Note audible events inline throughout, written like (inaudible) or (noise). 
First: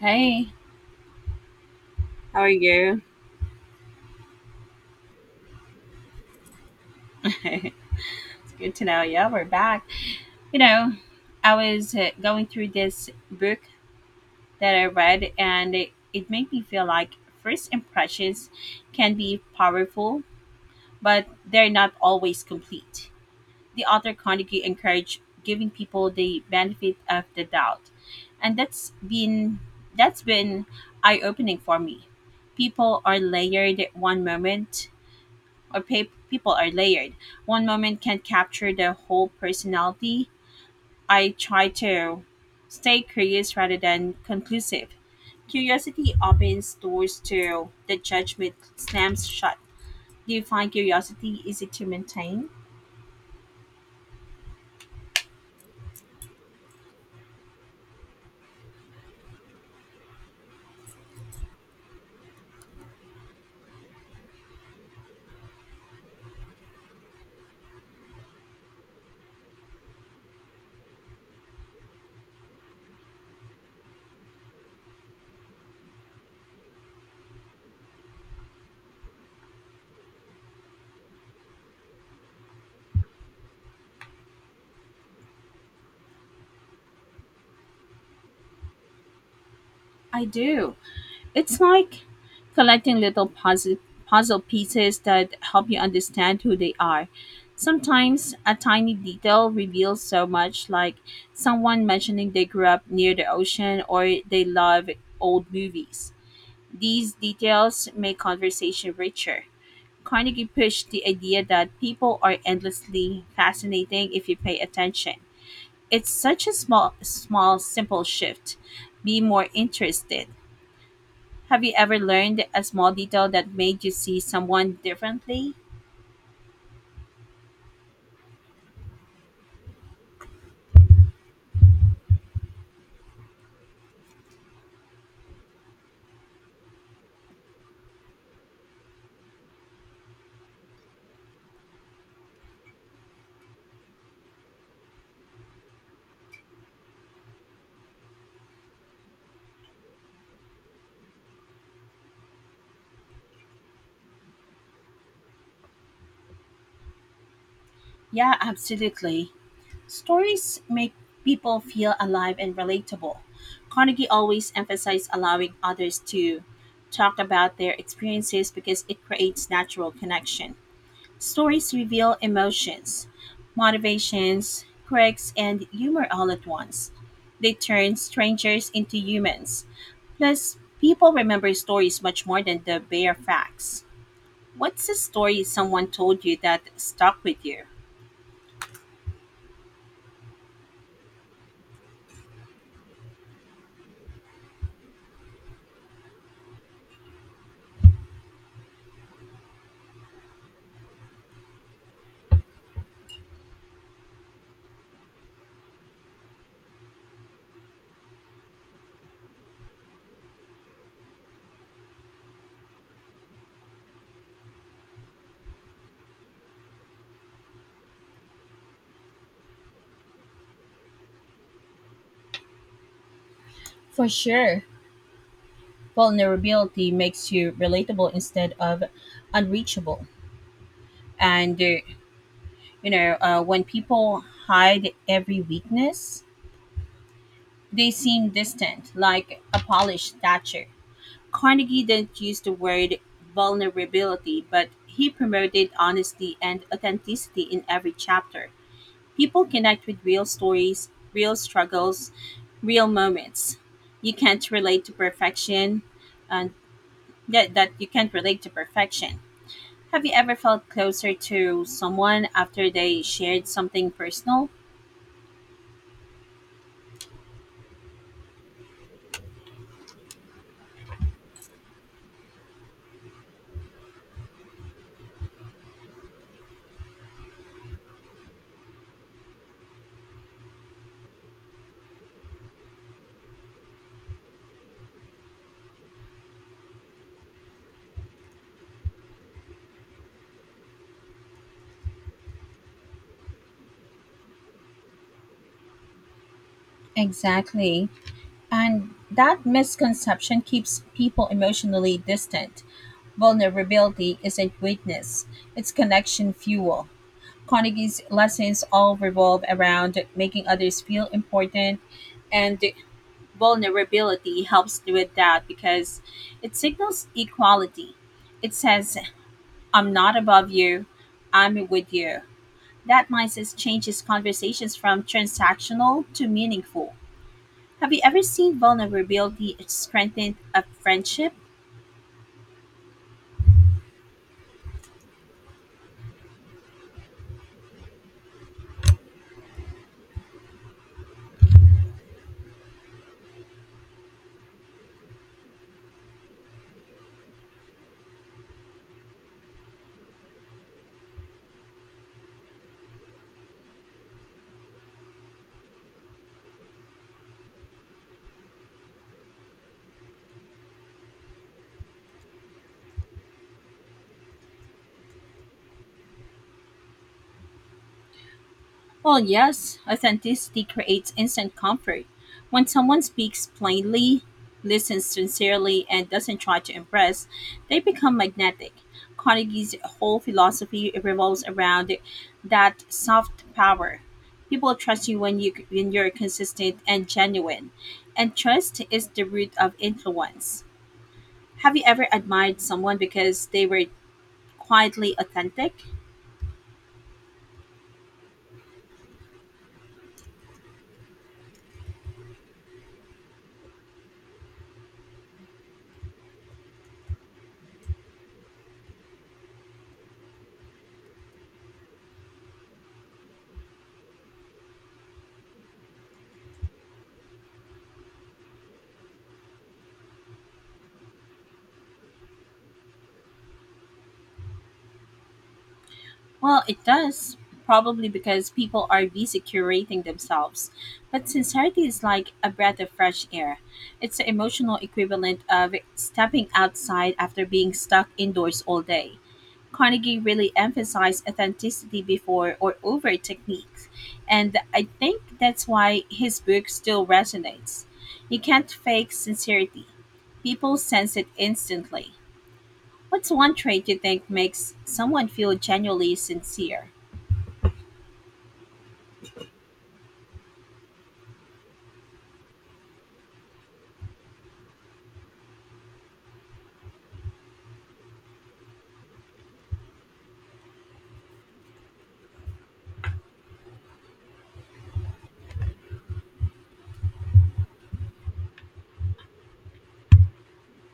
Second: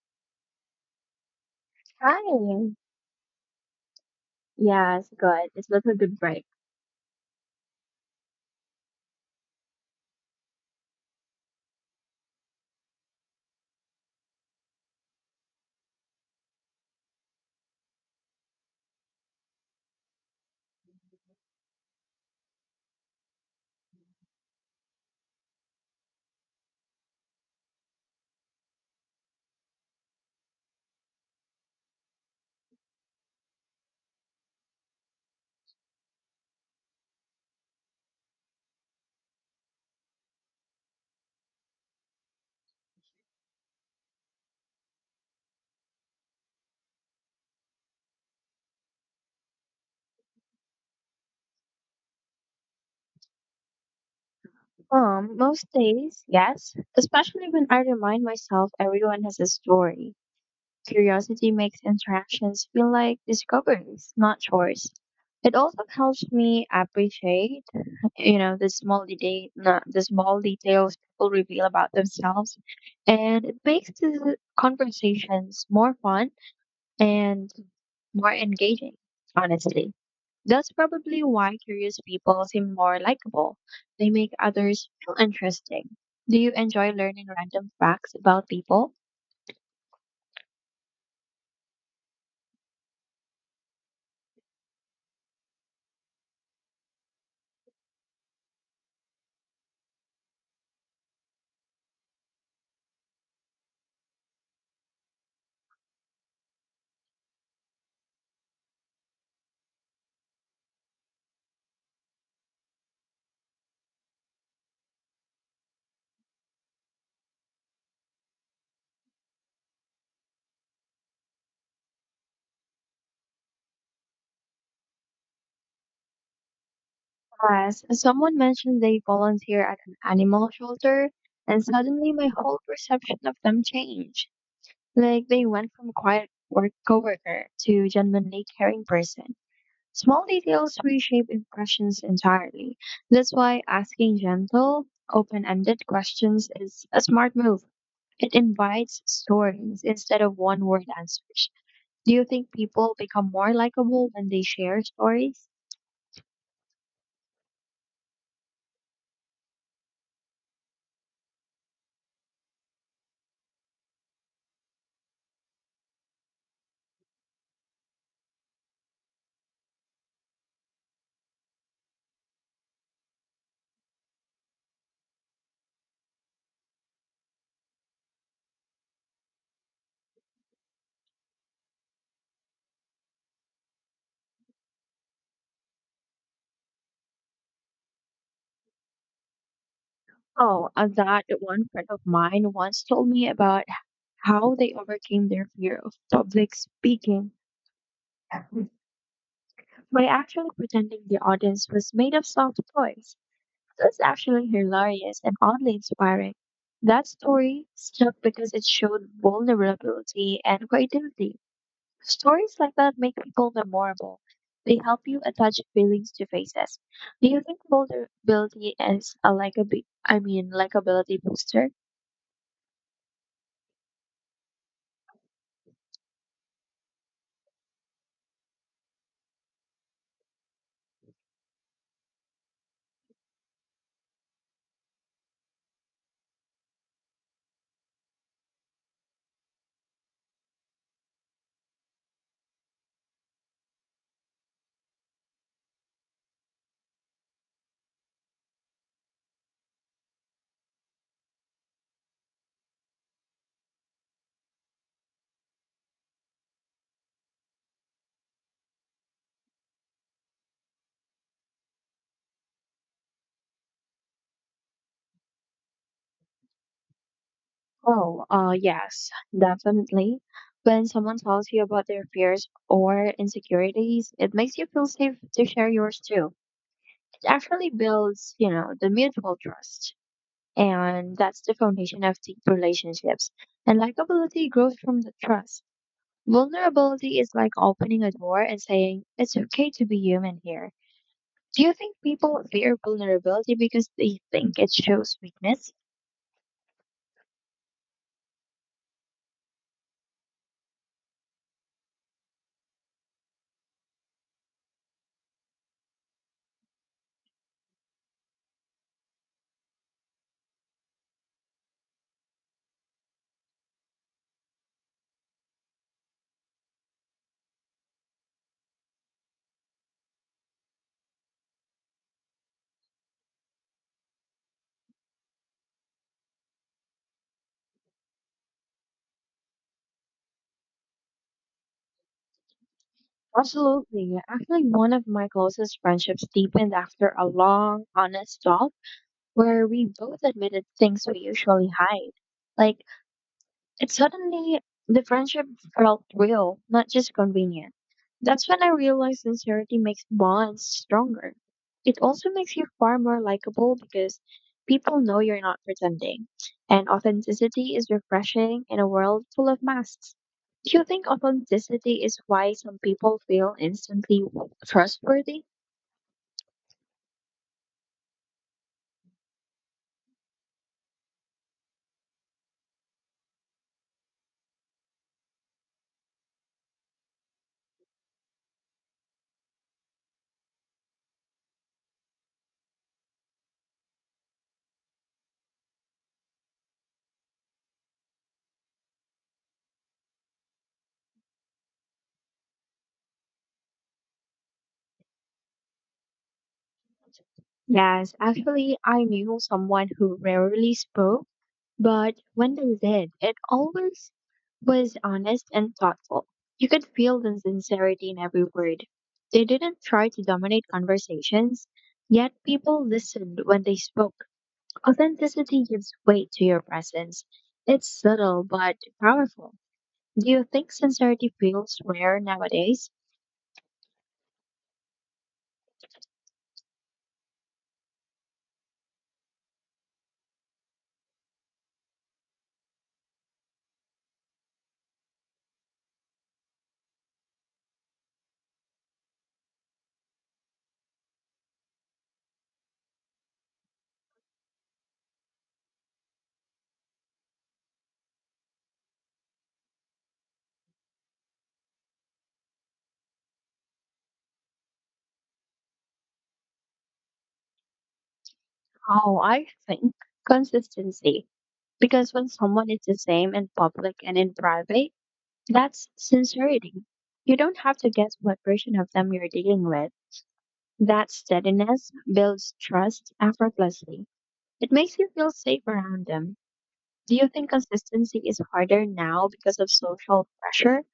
Hey, how are Hi. you? Yes, good. It was a little good break. (laughs) It's good to know. Yeah, we're back. You know, I was going through this book that I read, and it made me feel like first impressions can be powerful, but they're not always complete. The author Carnegie encouraged giving people the benefit of the doubt, and that's been eye opening for me. People are layered one moment or people are layered. One moment can capture the whole personality. I try to stay curious rather than conclusive. Curiosity opens doors to the judgment slams shut. Do you find curiosity easy to maintain? Most days, yes. Especially when I remind myself everyone has a story. Curiosity makes interactions feel like discoveries, not chores. It also helps me appreciate, the small the small details people reveal about themselves, and it makes the conversations more fun and more engaging, honestly. That's probably why curious people seem more likable. They make others feel interesting. Do you enjoy learning random facts about people? I do. It's like collecting puzzle pieces that help you understand who they are. Sometimes a tiny detail reveals so much, like someone mentioning they grew up near the ocean or they love old movies. These details make conversation richer. Carnegie pushed the idea that people are endlessly fascinating if you pay attention. It's such a small, simple shift. Be more interested. Have you ever learned a small detail that made you see someone differently? Yes. Someone mentioned they volunteer at an animal shelter, and suddenly my whole perception of them changed. Like they went from quiet work coworker to genuinely caring person. Small details reshape impressions entirely. That's why asking gentle, open ended questions is a smart move. It invites stories instead of one word answers. Do you think people become more likable when they share stories? Yeah, absolutely. Stories make people feel alive and relatable. Carnegie always emphasized allowing others to talk about their experiences because it creates natural connection. Stories reveal emotions, motivations, quirks, and humor all at once. They turn strangers into humans. Plus, people remember stories much more than the bare facts. What's the story someone told you that stuck with you? Oh, that one friend of mine once told me about how they overcame their fear of public speaking by actually pretending the audience was made of soft toys. That's actually hilarious and oddly inspiring. That story stuck because it showed vulnerability and creativity. Stories like that make people memorable. They help you attach feelings to faces. Do you think vulnerability is a I mean, likability booster? For sure, vulnerability makes you relatable instead of unreachable. And, uh, when people hide every weakness, they seem distant, like a polished statue. Carnegie didn't use the word vulnerability, but he promoted honesty and authenticity in every chapter. People connect with real stories, real struggles, real moments. You can't relate to perfection, and that, that you can't relate to perfection. Have you ever felt closer to someone after they shared something personal? Oh, yes, definitely. When someone tells you about their fears or insecurities, it makes you feel safe to share yours too. It actually builds, you know, the mutual trust. And that's the foundation of deep relationships. And likability grows from the trust. Vulnerability is like opening a door and saying, it's okay to be human here. Do you think people fear vulnerability because they think it shows weakness? Exactly. And that misconception keeps people emotionally distant. Vulnerability isn't weakness, it's connection fuel. Carnegie's lessons all revolve around making others feel important, and vulnerability helps with that because it signals equality. It says, I'm not above you, I'm with you. That mindset changes conversations from transactional to meaningful. Have you ever seen vulnerability strengthen a friendship? Absolutely. Actually, one of my closest friendships deepened after a long, honest talk where we both admitted things we usually hide. Like, And suddenly, the friendship felt real, not just convenient. That's when I realized sincerity makes bonds stronger. It also makes you far more likable because people know you're not pretending. And authenticity is refreshing in a world full of masks. Do you think authenticity is why some people feel instantly trustworthy? Well, yes, authenticity creates instant comfort. When someone speaks plainly, listens sincerely, and doesn't try to impress, they become magnetic. Carnegie's whole philosophy revolves around that soft power. People trust you when you're consistent and genuine, and trust is the root of influence. Have you ever admired someone because they were quietly authentic? Yes, actually, I knew someone who rarely spoke. But when they did, it always was honest and thoughtful. You could feel the sincerity in every word. They didn't try to dominate conversations, yet people listened when they spoke. Authenticity gives weight to your presence. It's subtle but powerful. Do you think sincerity feels rare nowadays? Well, it does, probably because people are busy curating themselves. But sincerity is like a breath of fresh air. It's the emotional equivalent of stepping outside after being stuck indoors all day. Carnegie really emphasized authenticity before or over techniques, and I think that's why his book still resonates. You can't fake sincerity. People sense it instantly. What's one trait you think makes someone feel genuinely sincere? Oh, I think consistency. Because when someone is the same in public and in private, that's sincerity. You don't have to guess what version of them you're dealing with. That steadiness builds trust effortlessly. It makes you feel safe around them. Do you think consistency is harder now because of social pressure?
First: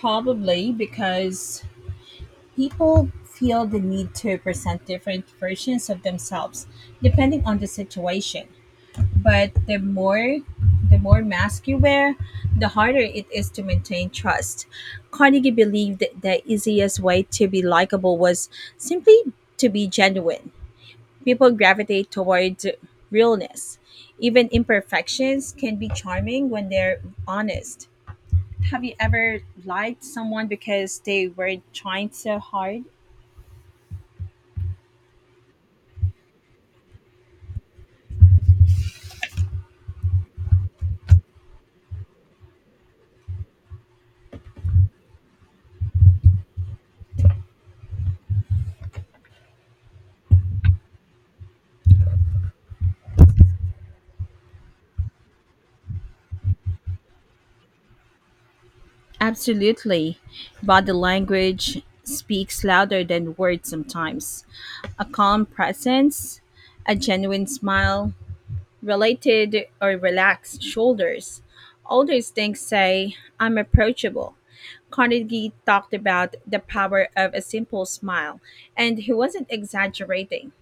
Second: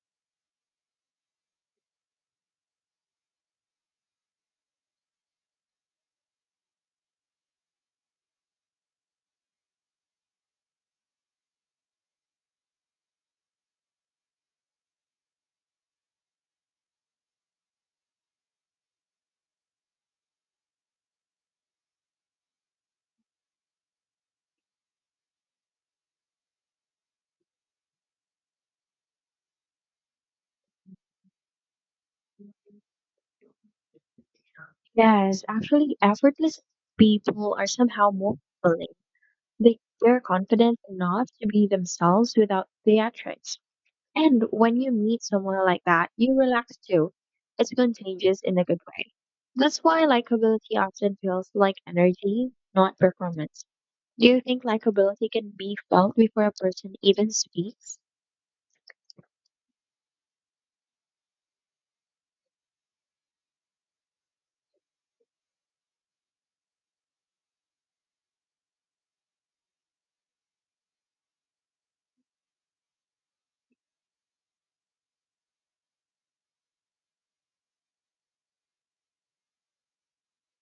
Probably because people feel the need to present different versions of themselves depending on the situation. But the more mask you wear, the harder it is to maintain trust. Carnegie believed that the easiest way to be likable was simply to be genuine. People gravitate towards realness. Even imperfections can be charming when they're honest. Have you ever lied to someone because they were trying so hard? Yes, actually, effortless people are somehow more fulfilling. They're confident enough to be themselves without theatrics. And when you meet someone like that, you relax too. It's contagious in a good way. That's why likability often feels like energy, not performance. Do you think likability can be felt before a person even speaks? Absolutely. Body language speaks louder than words sometimes. A calm presence, a genuine smile, related or relaxed shoulders. All those things say, I'm approachable. Carnegie talked about the power of a simple smile, and he wasn't exaggerating.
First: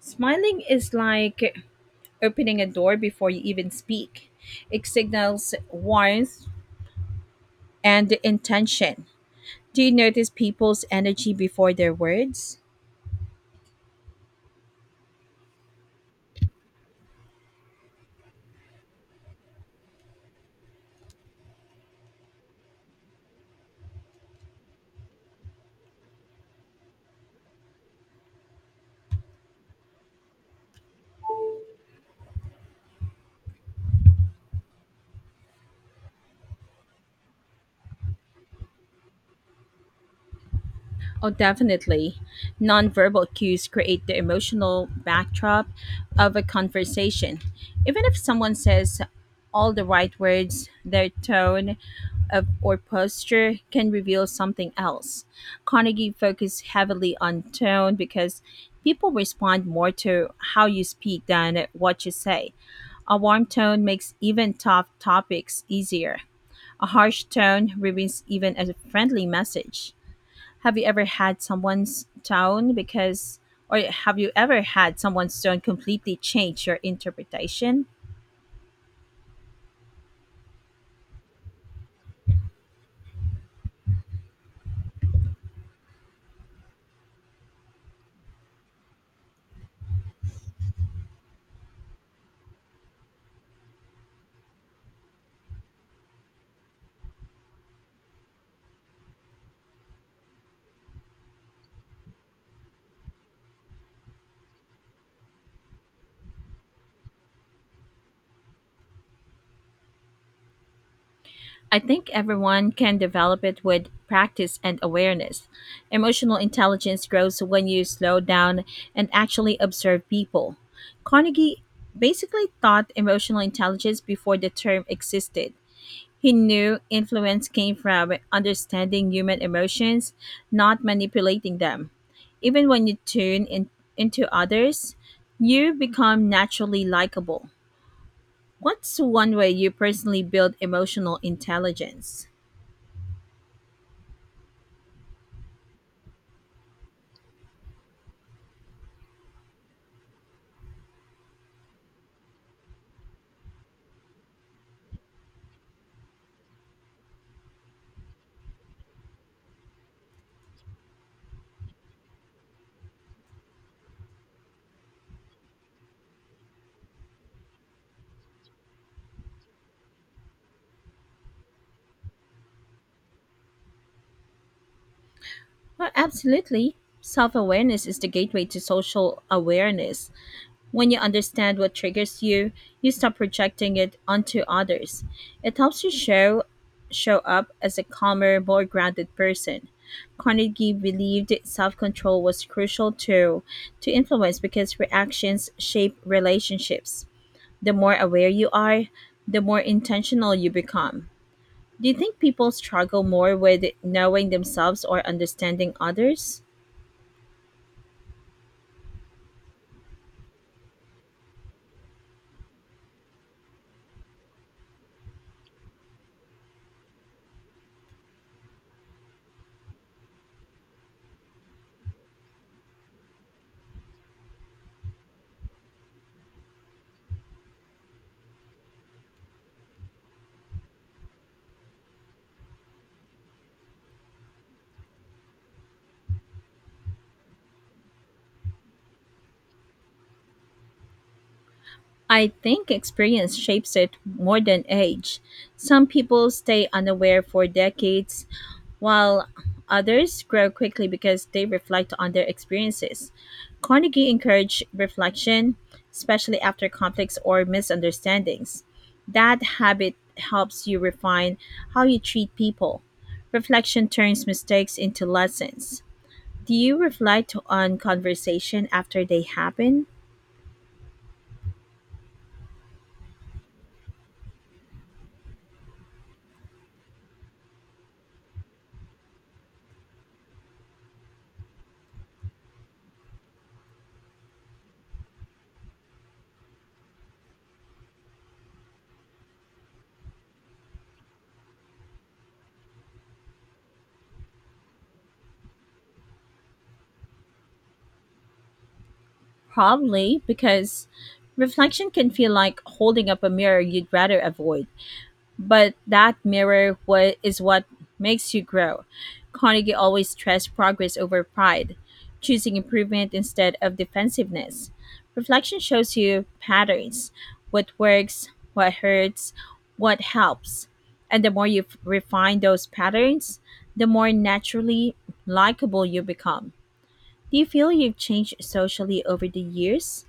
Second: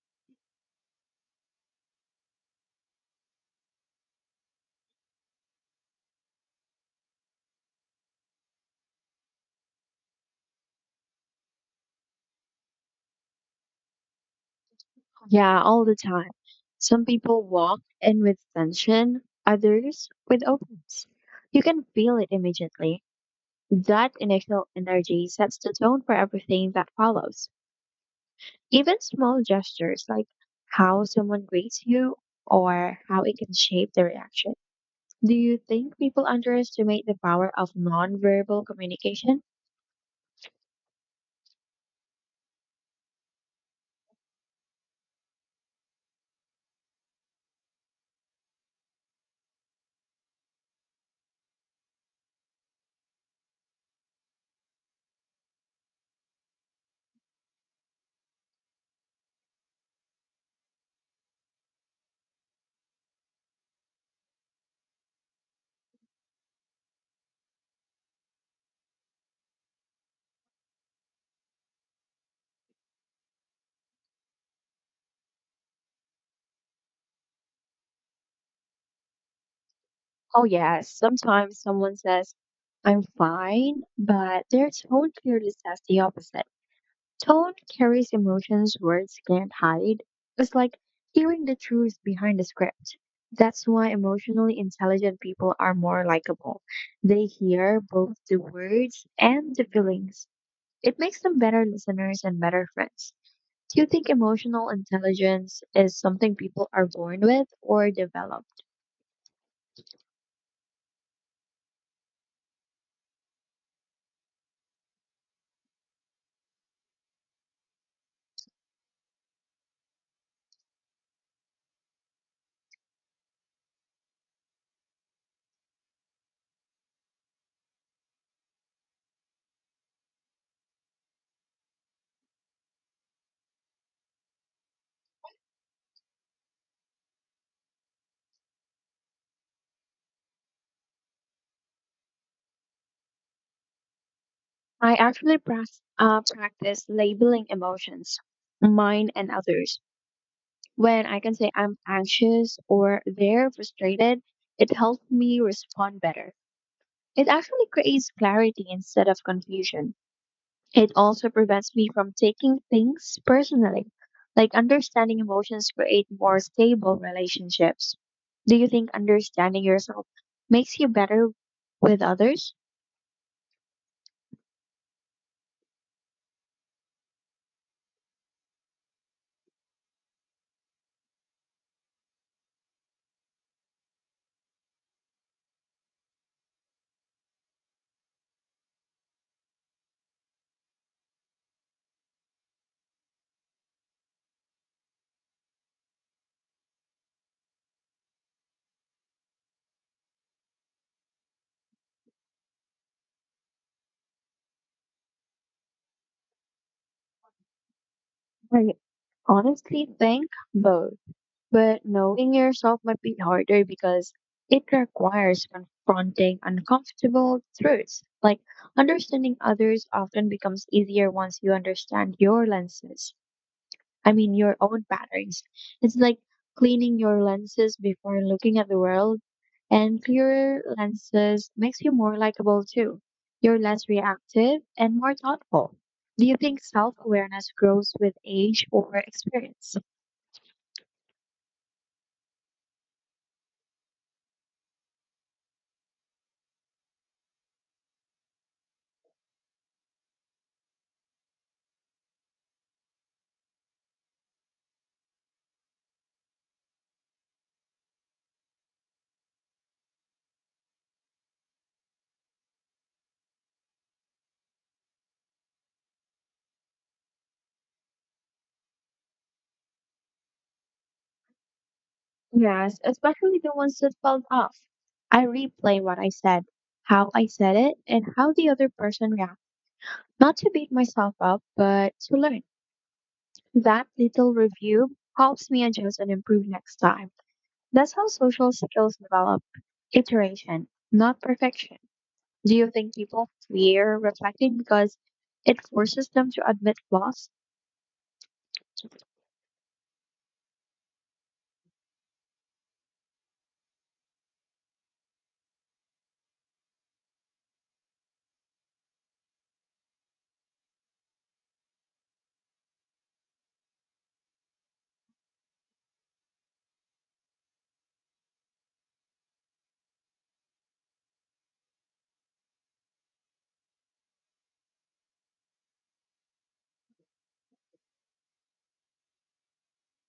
Smiling is like opening a door before you even speak. It signals warmth and intention. Do you notice people's energy before their words? Yeah, all the time. Some people walk in with tension, others with openness. You can feel it immediately. That initial energy sets the tone for everything that follows. Even small gestures like how someone greets you or how it can shape the reaction. Do you think people underestimate the power of nonverbal communication? Oh, definitely. Nonverbal cues create the emotional backdrop of a conversation. Even if someone says all the right words, their tone of, or posture can reveal something else. Carnegie focused heavily on tone because people respond more to how you speak than what you say. A warm tone makes even tough topics easier. A harsh tone ruins even a friendly message. Have you ever had someone's tone because or have you ever had someone's tone completely change your interpretation? Oh, yes. Sometimes someone says, I'm fine, but their tone clearly says the opposite. Tone carries emotions words can't hide. It's like hearing the truth behind the script. That's why emotionally intelligent people are more likable. They hear both the words and the feelings. It makes them better listeners and better friends. Do you think emotional intelligence is something people are born with or developed? I think everyone can develop it with practice and awareness. Emotional intelligence grows when you slow down and actually observe people. Carnegie basically taught emotional intelligence before the term existed. He knew influence came from understanding human emotions, not manipulating them. Even when you into others, you become naturally likable. What's one way you personally build emotional intelligence? I actually practice labeling emotions, mine and others. When I can say I'm anxious or they're frustrated, it helps me respond better. It actually creates clarity instead of confusion. It also prevents me from taking things personally. Like understanding emotions create more stable relationships. Do you think understanding yourself makes you better with others? Well, absolutely. Self awareness is the gateway to social awareness. When you understand what triggers you, you stop projecting it onto others. It helps you show up as a calmer, more grounded person. Carnegie believed self-control was crucial to influence because reactions shape relationships. The more aware you are, the more intentional you become. Do you think people struggle more with knowing themselves or understanding others? I honestly think both. But knowing yourself might be harder because it requires confronting uncomfortable truths. Like understanding others often becomes easier once you understand your lenses. I mean, your own patterns. It's like cleaning your lenses before looking at the world, and clearer lenses makes you more likable too. You're less reactive and more thoughtful. Do you think self awareness grows with age or experience? I think experience shapes it more than age. Some people stay unaware for decades, while others grow quickly because they reflect on their experiences. Carnegie encouraged reflection, especially after conflicts or misunderstandings. That habit helps you refine how you treat people. Reflection turns mistakes into lessons. Do you reflect on conversation after they happen? Yes, especially the ones that felt off. I replay what I said, how I said it, and how the other person reacted. Not to beat myself up, but to learn. That little review helps me adjust and improve next time. That's how social skills develop iteration, not perfection. Do you think people fear reflecting because it forces them to admit flaws? Probably because reflection can feel like holding up a mirror you'd rather avoid. But that mirror what makes you grow. Carnegie always stressed progress over pride, choosing improvement instead of defensiveness. Reflection shows you patterns, what works, what hurts, what helps. And the more you refine those patterns, the more naturally likable you become. Do you feel you've changed socially over the years?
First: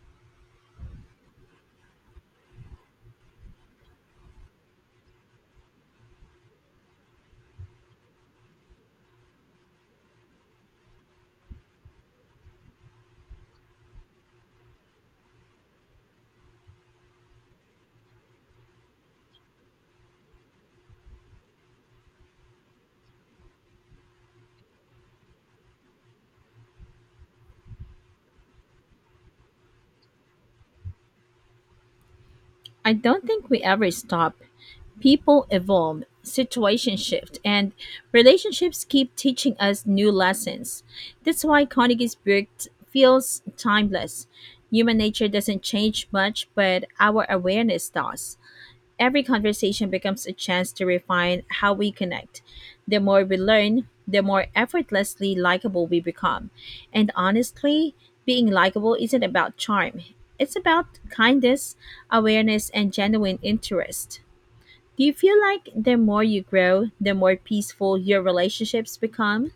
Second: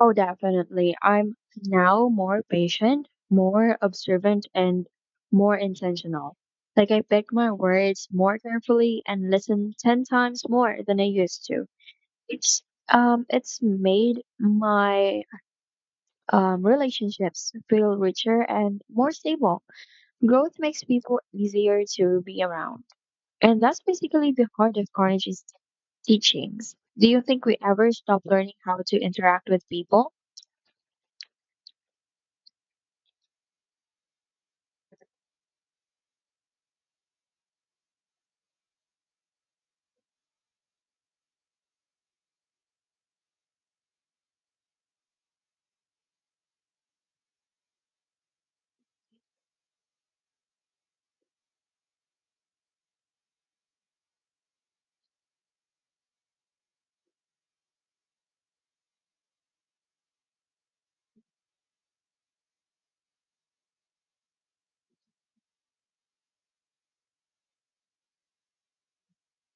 Oh, definitely. I'm now more patient, more observant, and more intentional. Like, I pick my words more carefully and listen 10 times more than I used to. It's it's made my relationships feel richer and more stable. Growth makes people easier to be around. And that's basically the heart of Carnegie's teachings. Do you think we ever stop learning how to interact with people? I don't think we ever stop. People evolve, situations shift, and relationships keep teaching us new lessons. That's why Carnegie's book feels timeless. Human nature doesn't change much, but our awareness does. Every conversation becomes a chance to refine how we connect. The more we learn, the more effortlessly likable we become. And honestly, being likable isn't about charm, it's about kindness, awareness, and genuine interest. Do you feel like the more you grow, the more peaceful your relationships become?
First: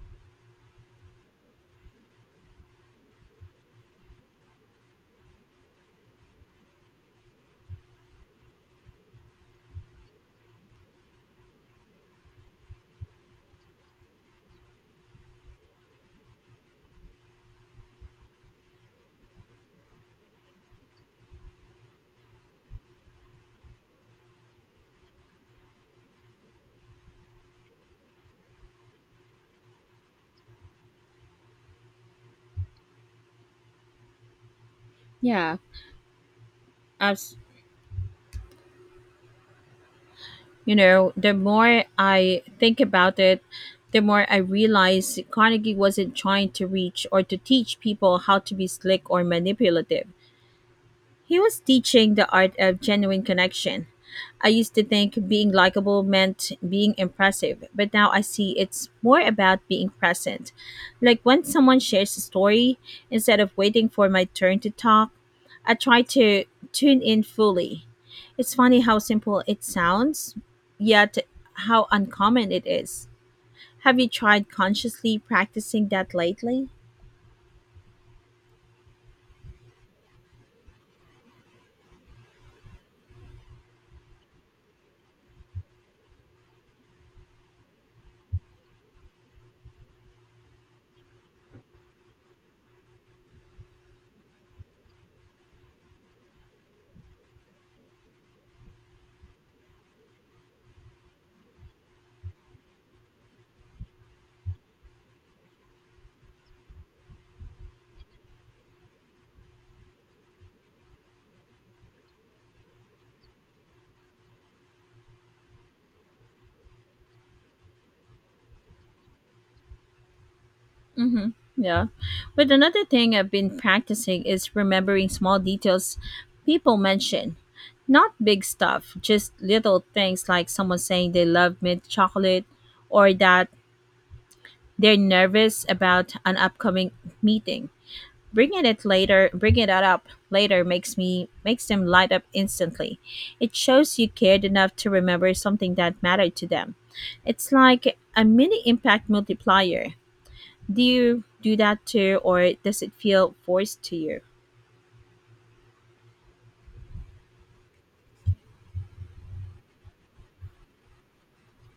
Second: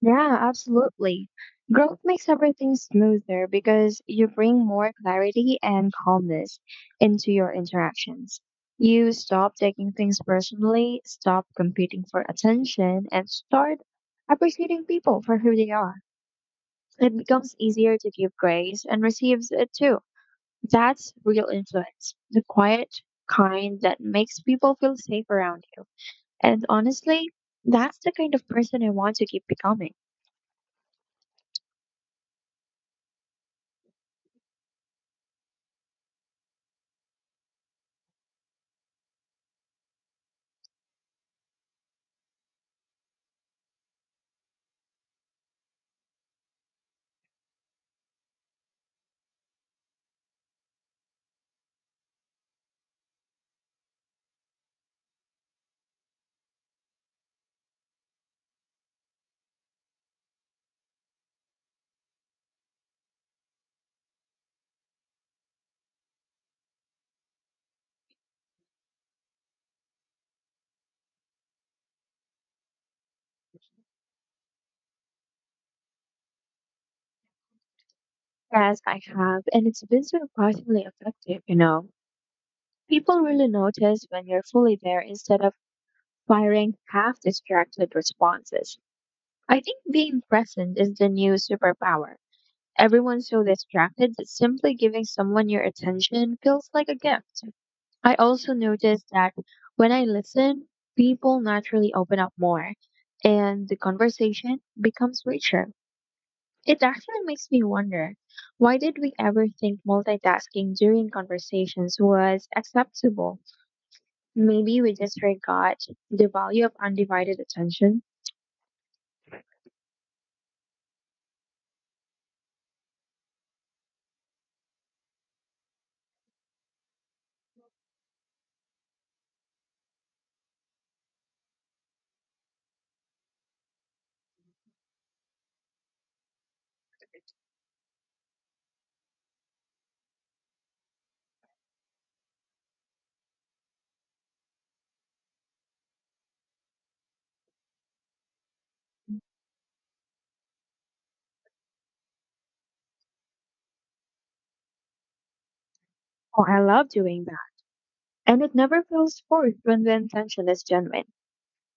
Yeah, absolutely. Growth makes everything smoother because you bring more clarity and calmness into your interactions. You stop taking things personally, stop competing for attention, and start appreciating people for who they are. It becomes easier to give grace and receives it too. That's real influence, the quiet kind that makes people feel safe around you. And honestly, that's the kind of person I want to keep becoming. Yeah. You know, the more I think about it, the more I realize Carnegie wasn't trying to reach or to teach people how to be slick or manipulative. He was teaching the art of genuine connection. I used to think being likable meant being impressive, but now I see it's more about being present. Like when someone shares a story, instead of waiting for my turn to talk, I try to tune in fully. It's funny how simple it sounds, yet how uncommon it is. Have you tried consciously practicing that lately? Yes, I have, and it's been surprisingly effective, you know. People really notice when you're fully there instead of firing half distracted responses. I think being present is the new superpower. Everyone's so distracted that simply giving someone your attention feels like a gift. I also noticed that when I listen, people naturally open up more and the conversation becomes richer. It actually makes me wonder, why did we ever think multitasking during conversations was acceptable? Maybe we just forgot the value of undivided attention. Mm-hmm. Yeah. But another thing I've been practicing is remembering small details people mention. Not big stuff, just little things like someone saying they love mint chocolate or that they're nervous about an upcoming meeting. Bringing that up later makes them light up instantly. It shows you cared enough to remember something that mattered to them. It's like a mini impact multiplier. Do you do that too, or does it feel forced to you? Oh, I love doing that. And it never feels forced when the intention is genuine.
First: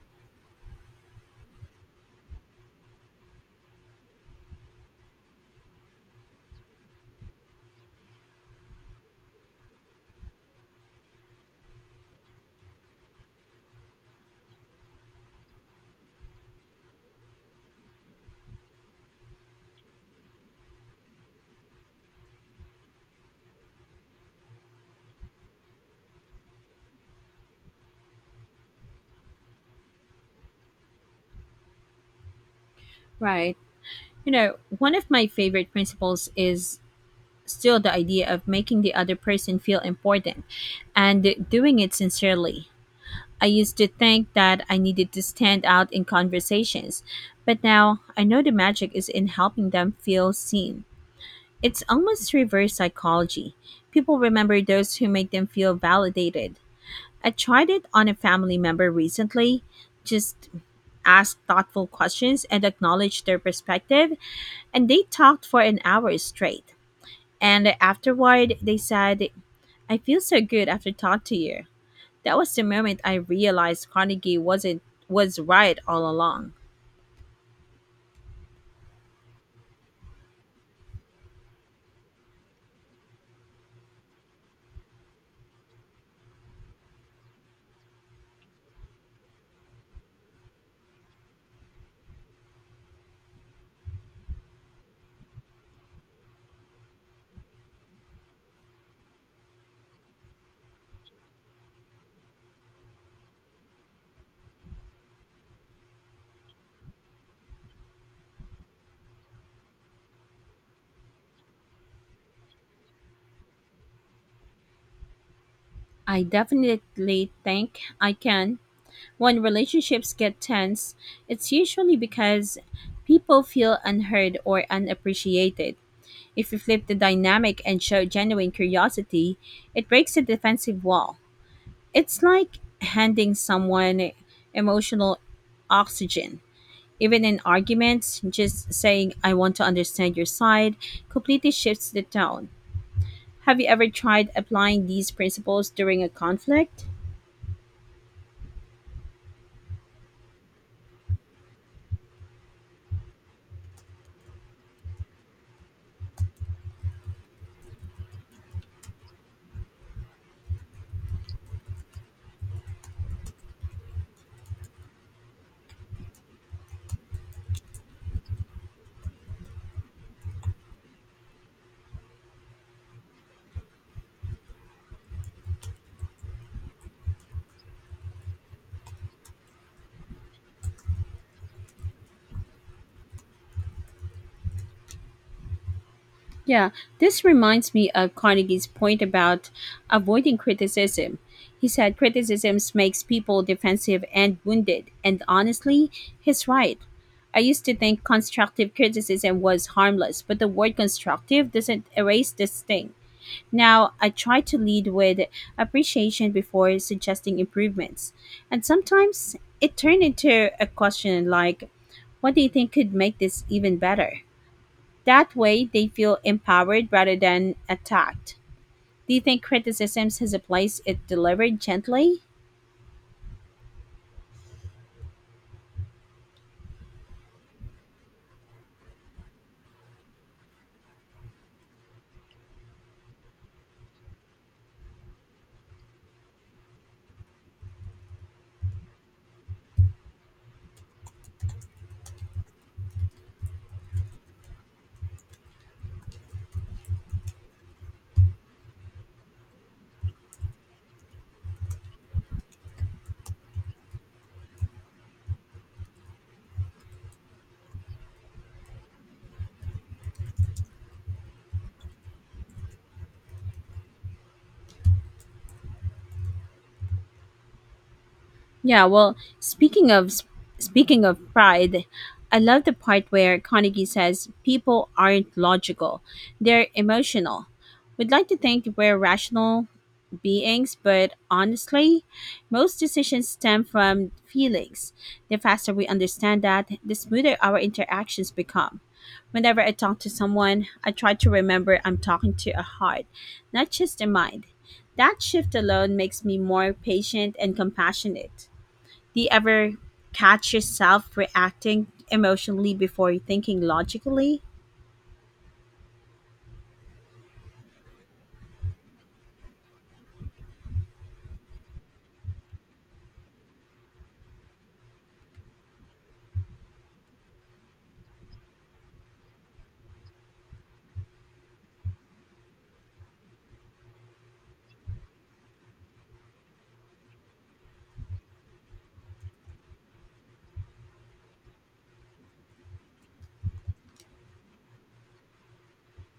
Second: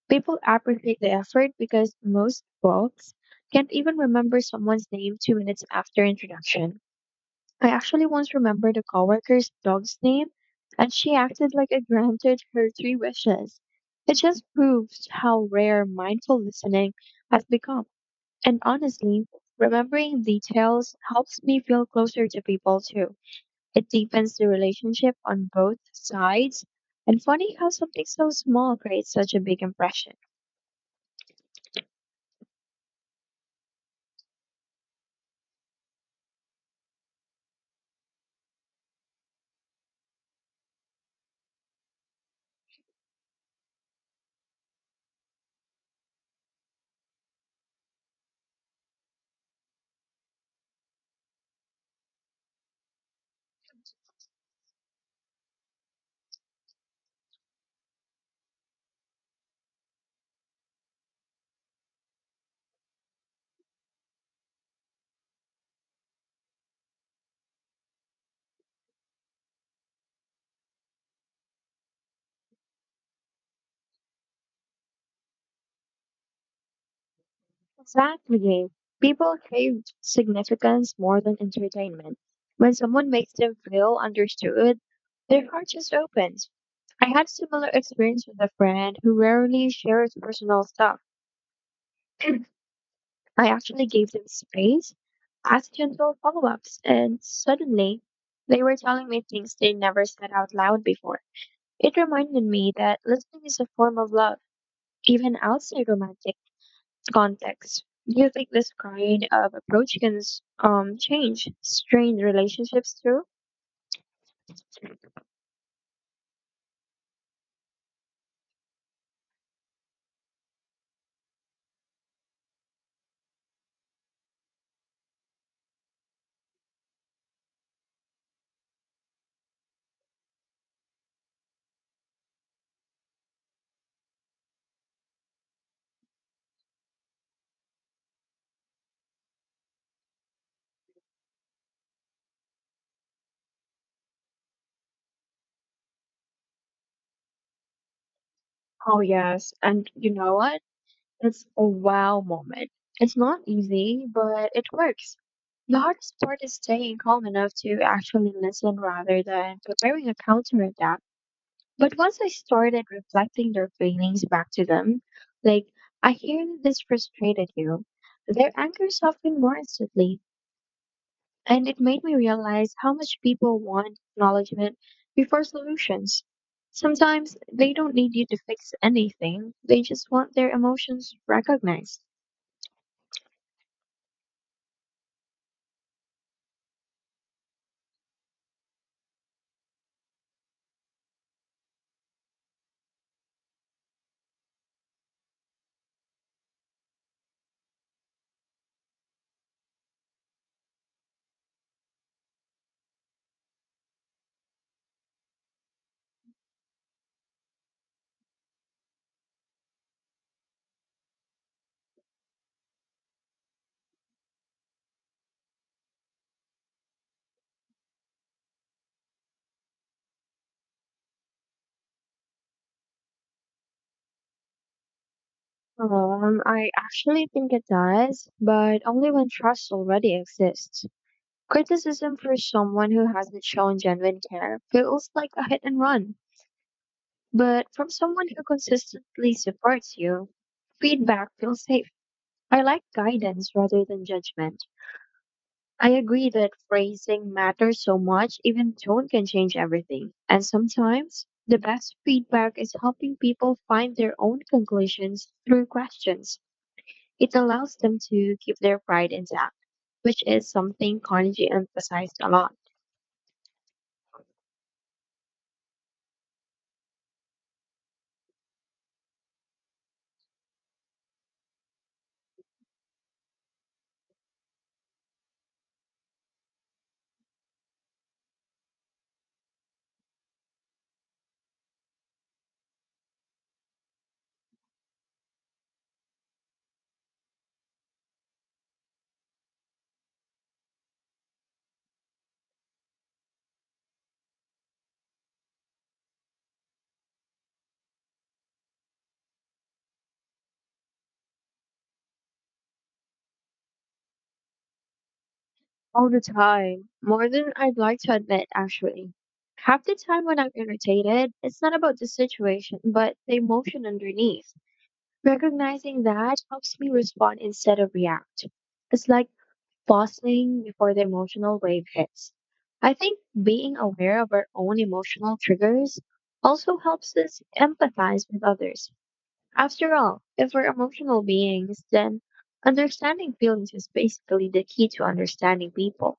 People appreciate the effort because most folks can't even remember someone's name 2 minutes after introduction. I actually once remembered a coworker's dog's name, and she acted like I granted her three wishes. It just proves how rare mindful listening has become. And honestly, remembering details helps me feel closer to people too. It deepens the relationship on both sides. And funny how something so small creates such a big impression. Right. You know, one of my favorite principles is still the idea of making the other person feel important and doing it sincerely. I used to think that I needed to stand out in conversations, but now I know the magic is in helping them feel seen. It's almost reverse psychology. People remember those who make them feel validated. I tried it on a family member recently, just asked thoughtful questions and acknowledged their perspective, and they talked for an hour straight. And afterward, they said, I feel so good after talking to you. That was the moment I realized Carnegie wasn't was right all along. Exactly. People crave significance more than entertainment. When someone makes them feel understood, their heart just opens. I had a similar experience with a friend who rarely shares personal stuff. (clears throat) I actually gave them space, asked gentle follow ups, and suddenly they were telling me things they never said out loud before. It reminded me that listening is a form of love, even outside romantic context. Do you think this kind of approach can change strained relationships too? I definitely think I can. When relationships get tense, it's usually because people feel unheard or unappreciated. If you flip the dynamic and show genuine curiosity, it breaks the defensive wall. It's like handing someone emotional oxygen. Even in arguments, just saying, I want to understand your side, completely shifts the tone. Have you ever tried applying these principles during a conflict? Oh, yes. And you know what? It's a wow moment. It's not easy, but it works. The hardest part is staying calm enough to actually listen rather than preparing a counterattack. But once I started reflecting their feelings back to them, like, I hear that this frustrated you, their anger softened more instantly. And it made me realize how much people want acknowledgement before solutions. Sometimes they don't need you to fix anything, they just want their emotions recognized. Yeah, this reminds me of Carnegie's point about avoiding criticism. He said criticisms makes people defensive and wounded, and honestly, he's right. I used to think constructive criticism was harmless, but the word constructive doesn't erase this thing. Now, I try to lead with appreciation before suggesting improvements. And sometimes it turned into a question like, what do you think could make this even better? That way, they feel empowered rather than attacked. Do you think criticism has a place It delivered gently? I actually think it does, but only when trust already exists. Criticism for someone who hasn't shown genuine care feels like a hit and run, but from someone who consistently supports you, feedback feels safe. I like guidance rather than judgment. I agree that phrasing matters so much, even tone can change everything. And sometimes the best feedback is helping people find their own conclusions through questions. It allows them to keep their pride intact, which is something Carnegie emphasized a lot. Yeah, well, speaking of pride, I love the part where Carnegie says people aren't logical; they're emotional. We'd like to think we're rational beings, but honestly, most decisions stem from feelings. The faster we understand that, the smoother our interactions become. Whenever I talk to someone, I try to remember I'm talking to a heart, not just a mind. That shift alone makes me more patient and compassionate. Do you ever catch yourself reacting emotionally before thinking logically? All the time. More than I'd like to admit, actually. Half the time when I'm irritated, it's not about the situation, but the emotion underneath. Recognizing that helps me respond instead of react. It's like pausing before the emotional wave hits. I think being aware of our own emotional triggers also helps us empathize with others. After all, if we're emotional beings, then understanding feelings is basically the key to understanding people.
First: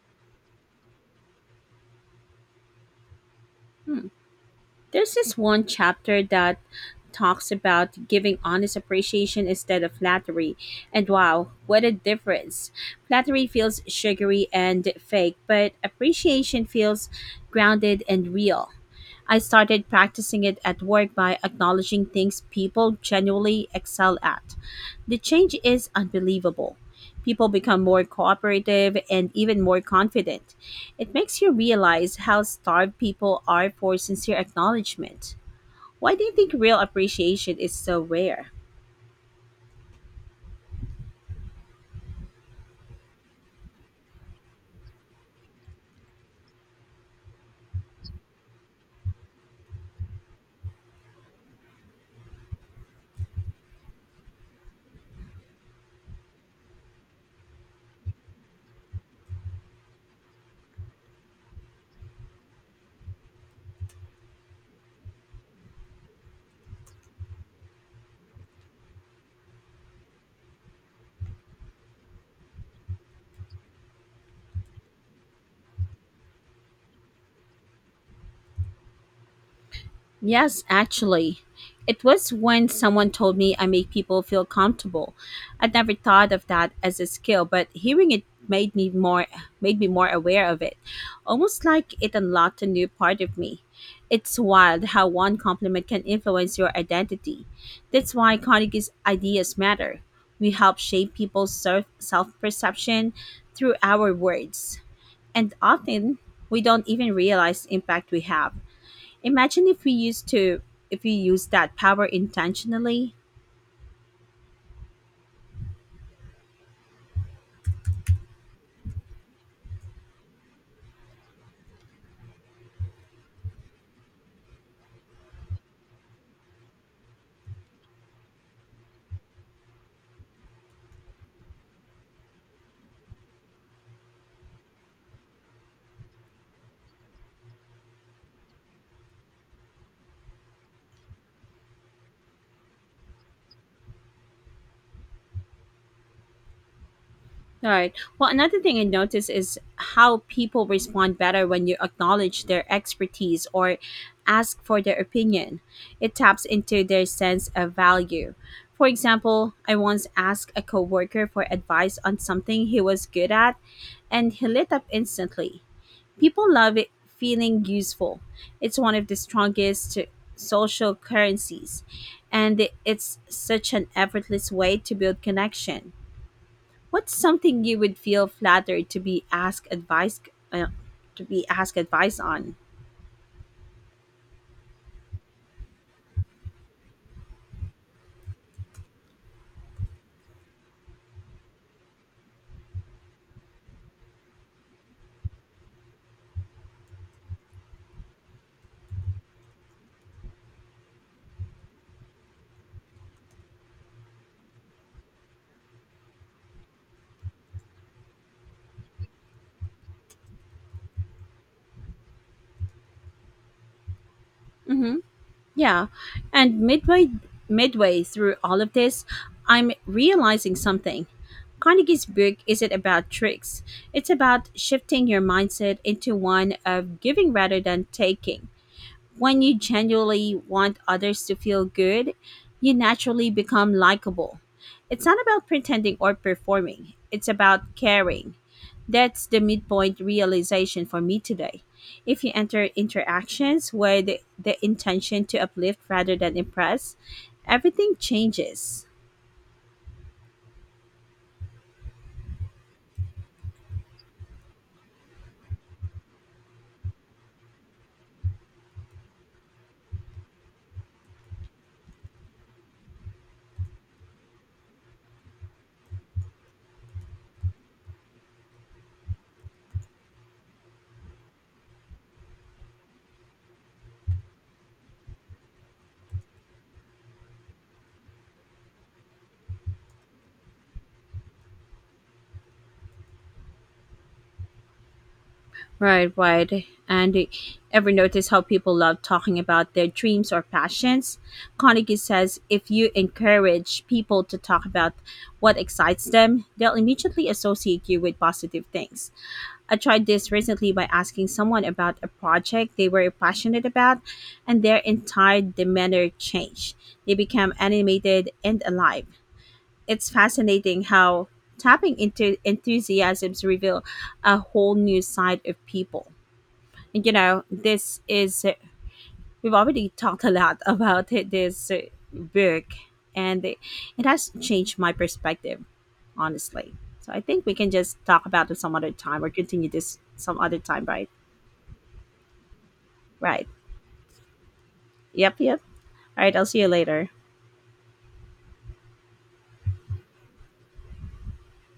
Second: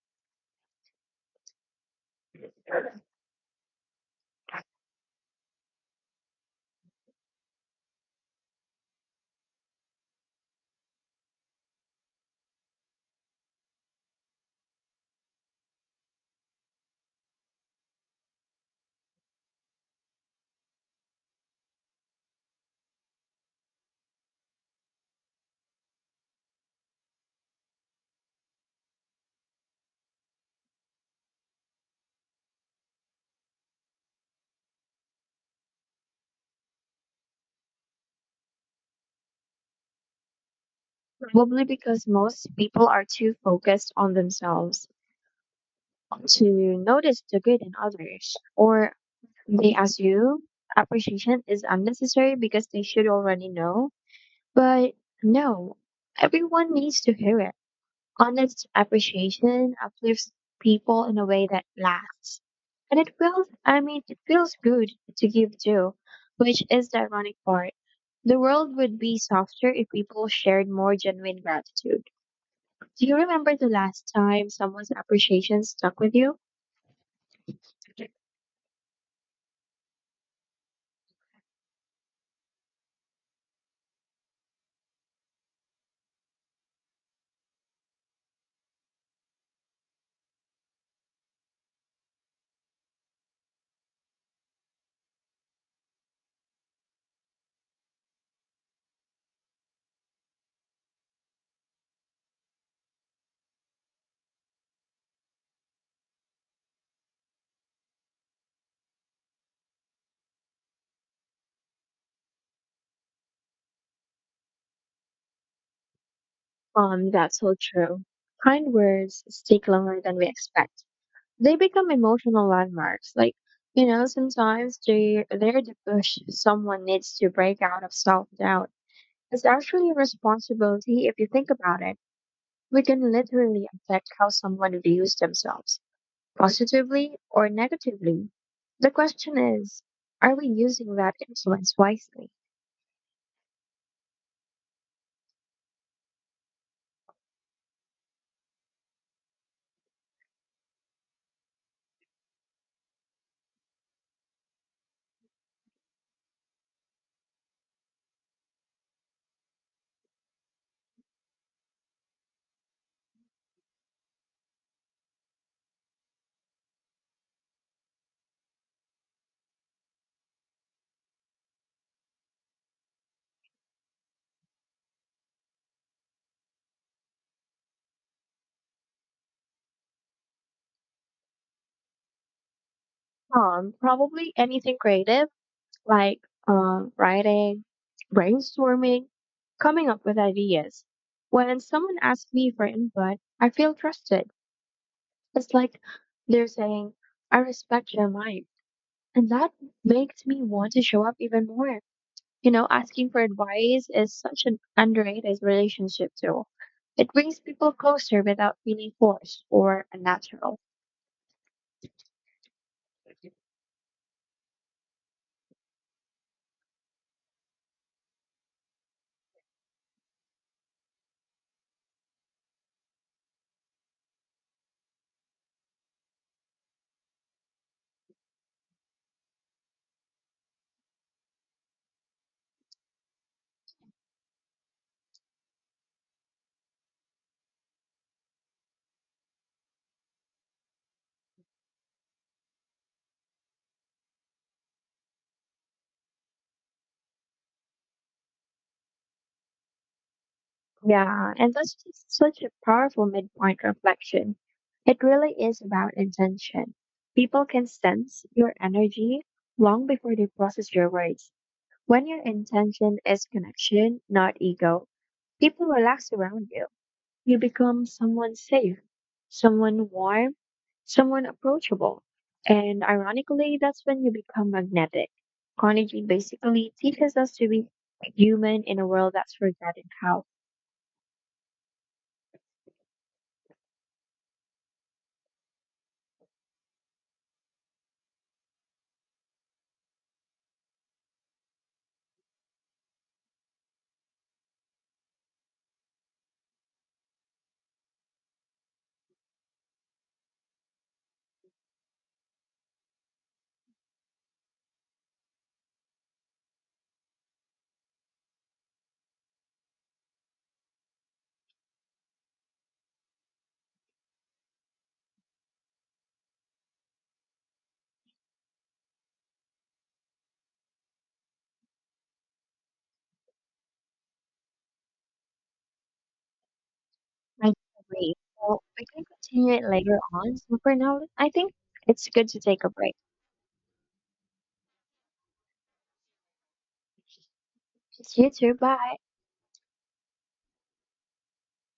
There's this one chapter that talks about giving honest appreciation instead of flattery. And wow, what a difference. Flattery feels sugary and fake, but appreciation feels grounded and real. I started practicing it at work by acknowledging things people genuinely excel at. The change is unbelievable. People become more cooperative and even more confident. It makes you realize how starved people are for sincere acknowledgement. Why do you think real appreciation is so rare? Probably because most people are too focused on themselves to notice the good in others, or they assume appreciation is unnecessary because they should already know. But no, everyone needs to hear it. Honest appreciation uplifts people in a way that lasts. And it I mean, it feels good to give too, which is the ironic part. The world would be softer if people shared more genuine gratitude. Do you remember the last time someone's appreciation stuck with you? Yes, actually. It was when someone told me I make people feel comfortable. I'd never thought of that as a skill, but hearing it made me more aware of it. Almost like it unlocked a new part of me. It's wild how one compliment can influence your identity. That's why Carnegie's ideas matter. We help shape people's self perception through our words. And often we don't even realize the impact we have. Imagine if we use that power intentionally. That's so true. Kind words stick longer than we expect. They become emotional landmarks. Like, you know, sometimes they're the push someone needs to break out of self doubt. It's actually a responsibility if you think about it. We can literally affect how someone views themselves, positively or negatively. The question is, are we using that influence wisely? All right. Well, another thing I noticed is how people respond better when you acknowledge their expertise or ask for their opinion. It taps into their sense of value. For example, I once asked a coworker for advice on something he was good at, and he lit up instantly. People love it feeling useful. It's one of the strongest social currencies, and it's such an effortless way to build connection. What's something you would feel flattered to be asked advice uh, on? Probably anything creative, like writing, brainstorming, coming up with ideas. When someone asks me for input, I feel trusted. It's like they're saying, I respect your mind. And that makes me want to show up even more. You know, asking for advice is such an underrated relationship tool. It brings people closer without feeling forced or unnatural. Hmm. Yeah, and midway through all of this, I'm realizing something. Carnegie's book isn't about tricks. It's about shifting your mindset into one of giving rather than taking. When you genuinely want others to feel good, you naturally become likable. It's not about pretending or performing, it's about caring. That's the midpoint realization for me today. If you enter interactions with the intention to uplift rather than impress, everything changes. Yeah, and that's just such a powerful midpoint reflection. It really is about intention. People can sense your energy long before they process your words. When your intention is connection, not ego, people relax around you. You become someone safe, someone warm, someone approachable. And ironically, that's when you become magnetic. Carnegie basically teaches us to be human in a world that's forgotten how. Right. And ever notice how people love talking about their dreams or passions? Carnegie says if you encourage people to talk about what excites them, they'll immediately associate you with positive things. I tried this recently by asking someone about a project they were passionate about, and their entire demeanor changed. They became animated and alive. It's fascinating how tapping into enthusiasms reveal a whole new side of people. You know, this is, we've already talked a lot about (laughs) it, this book, and it has changed my perspective, honestly. So I think I we can just agree. talk about it Well, some we other can time or continue it continue later this on. some So other for time, now, right? I think it's good to take a break. Right. Yep. All right, I'll see you later. You too. Bye.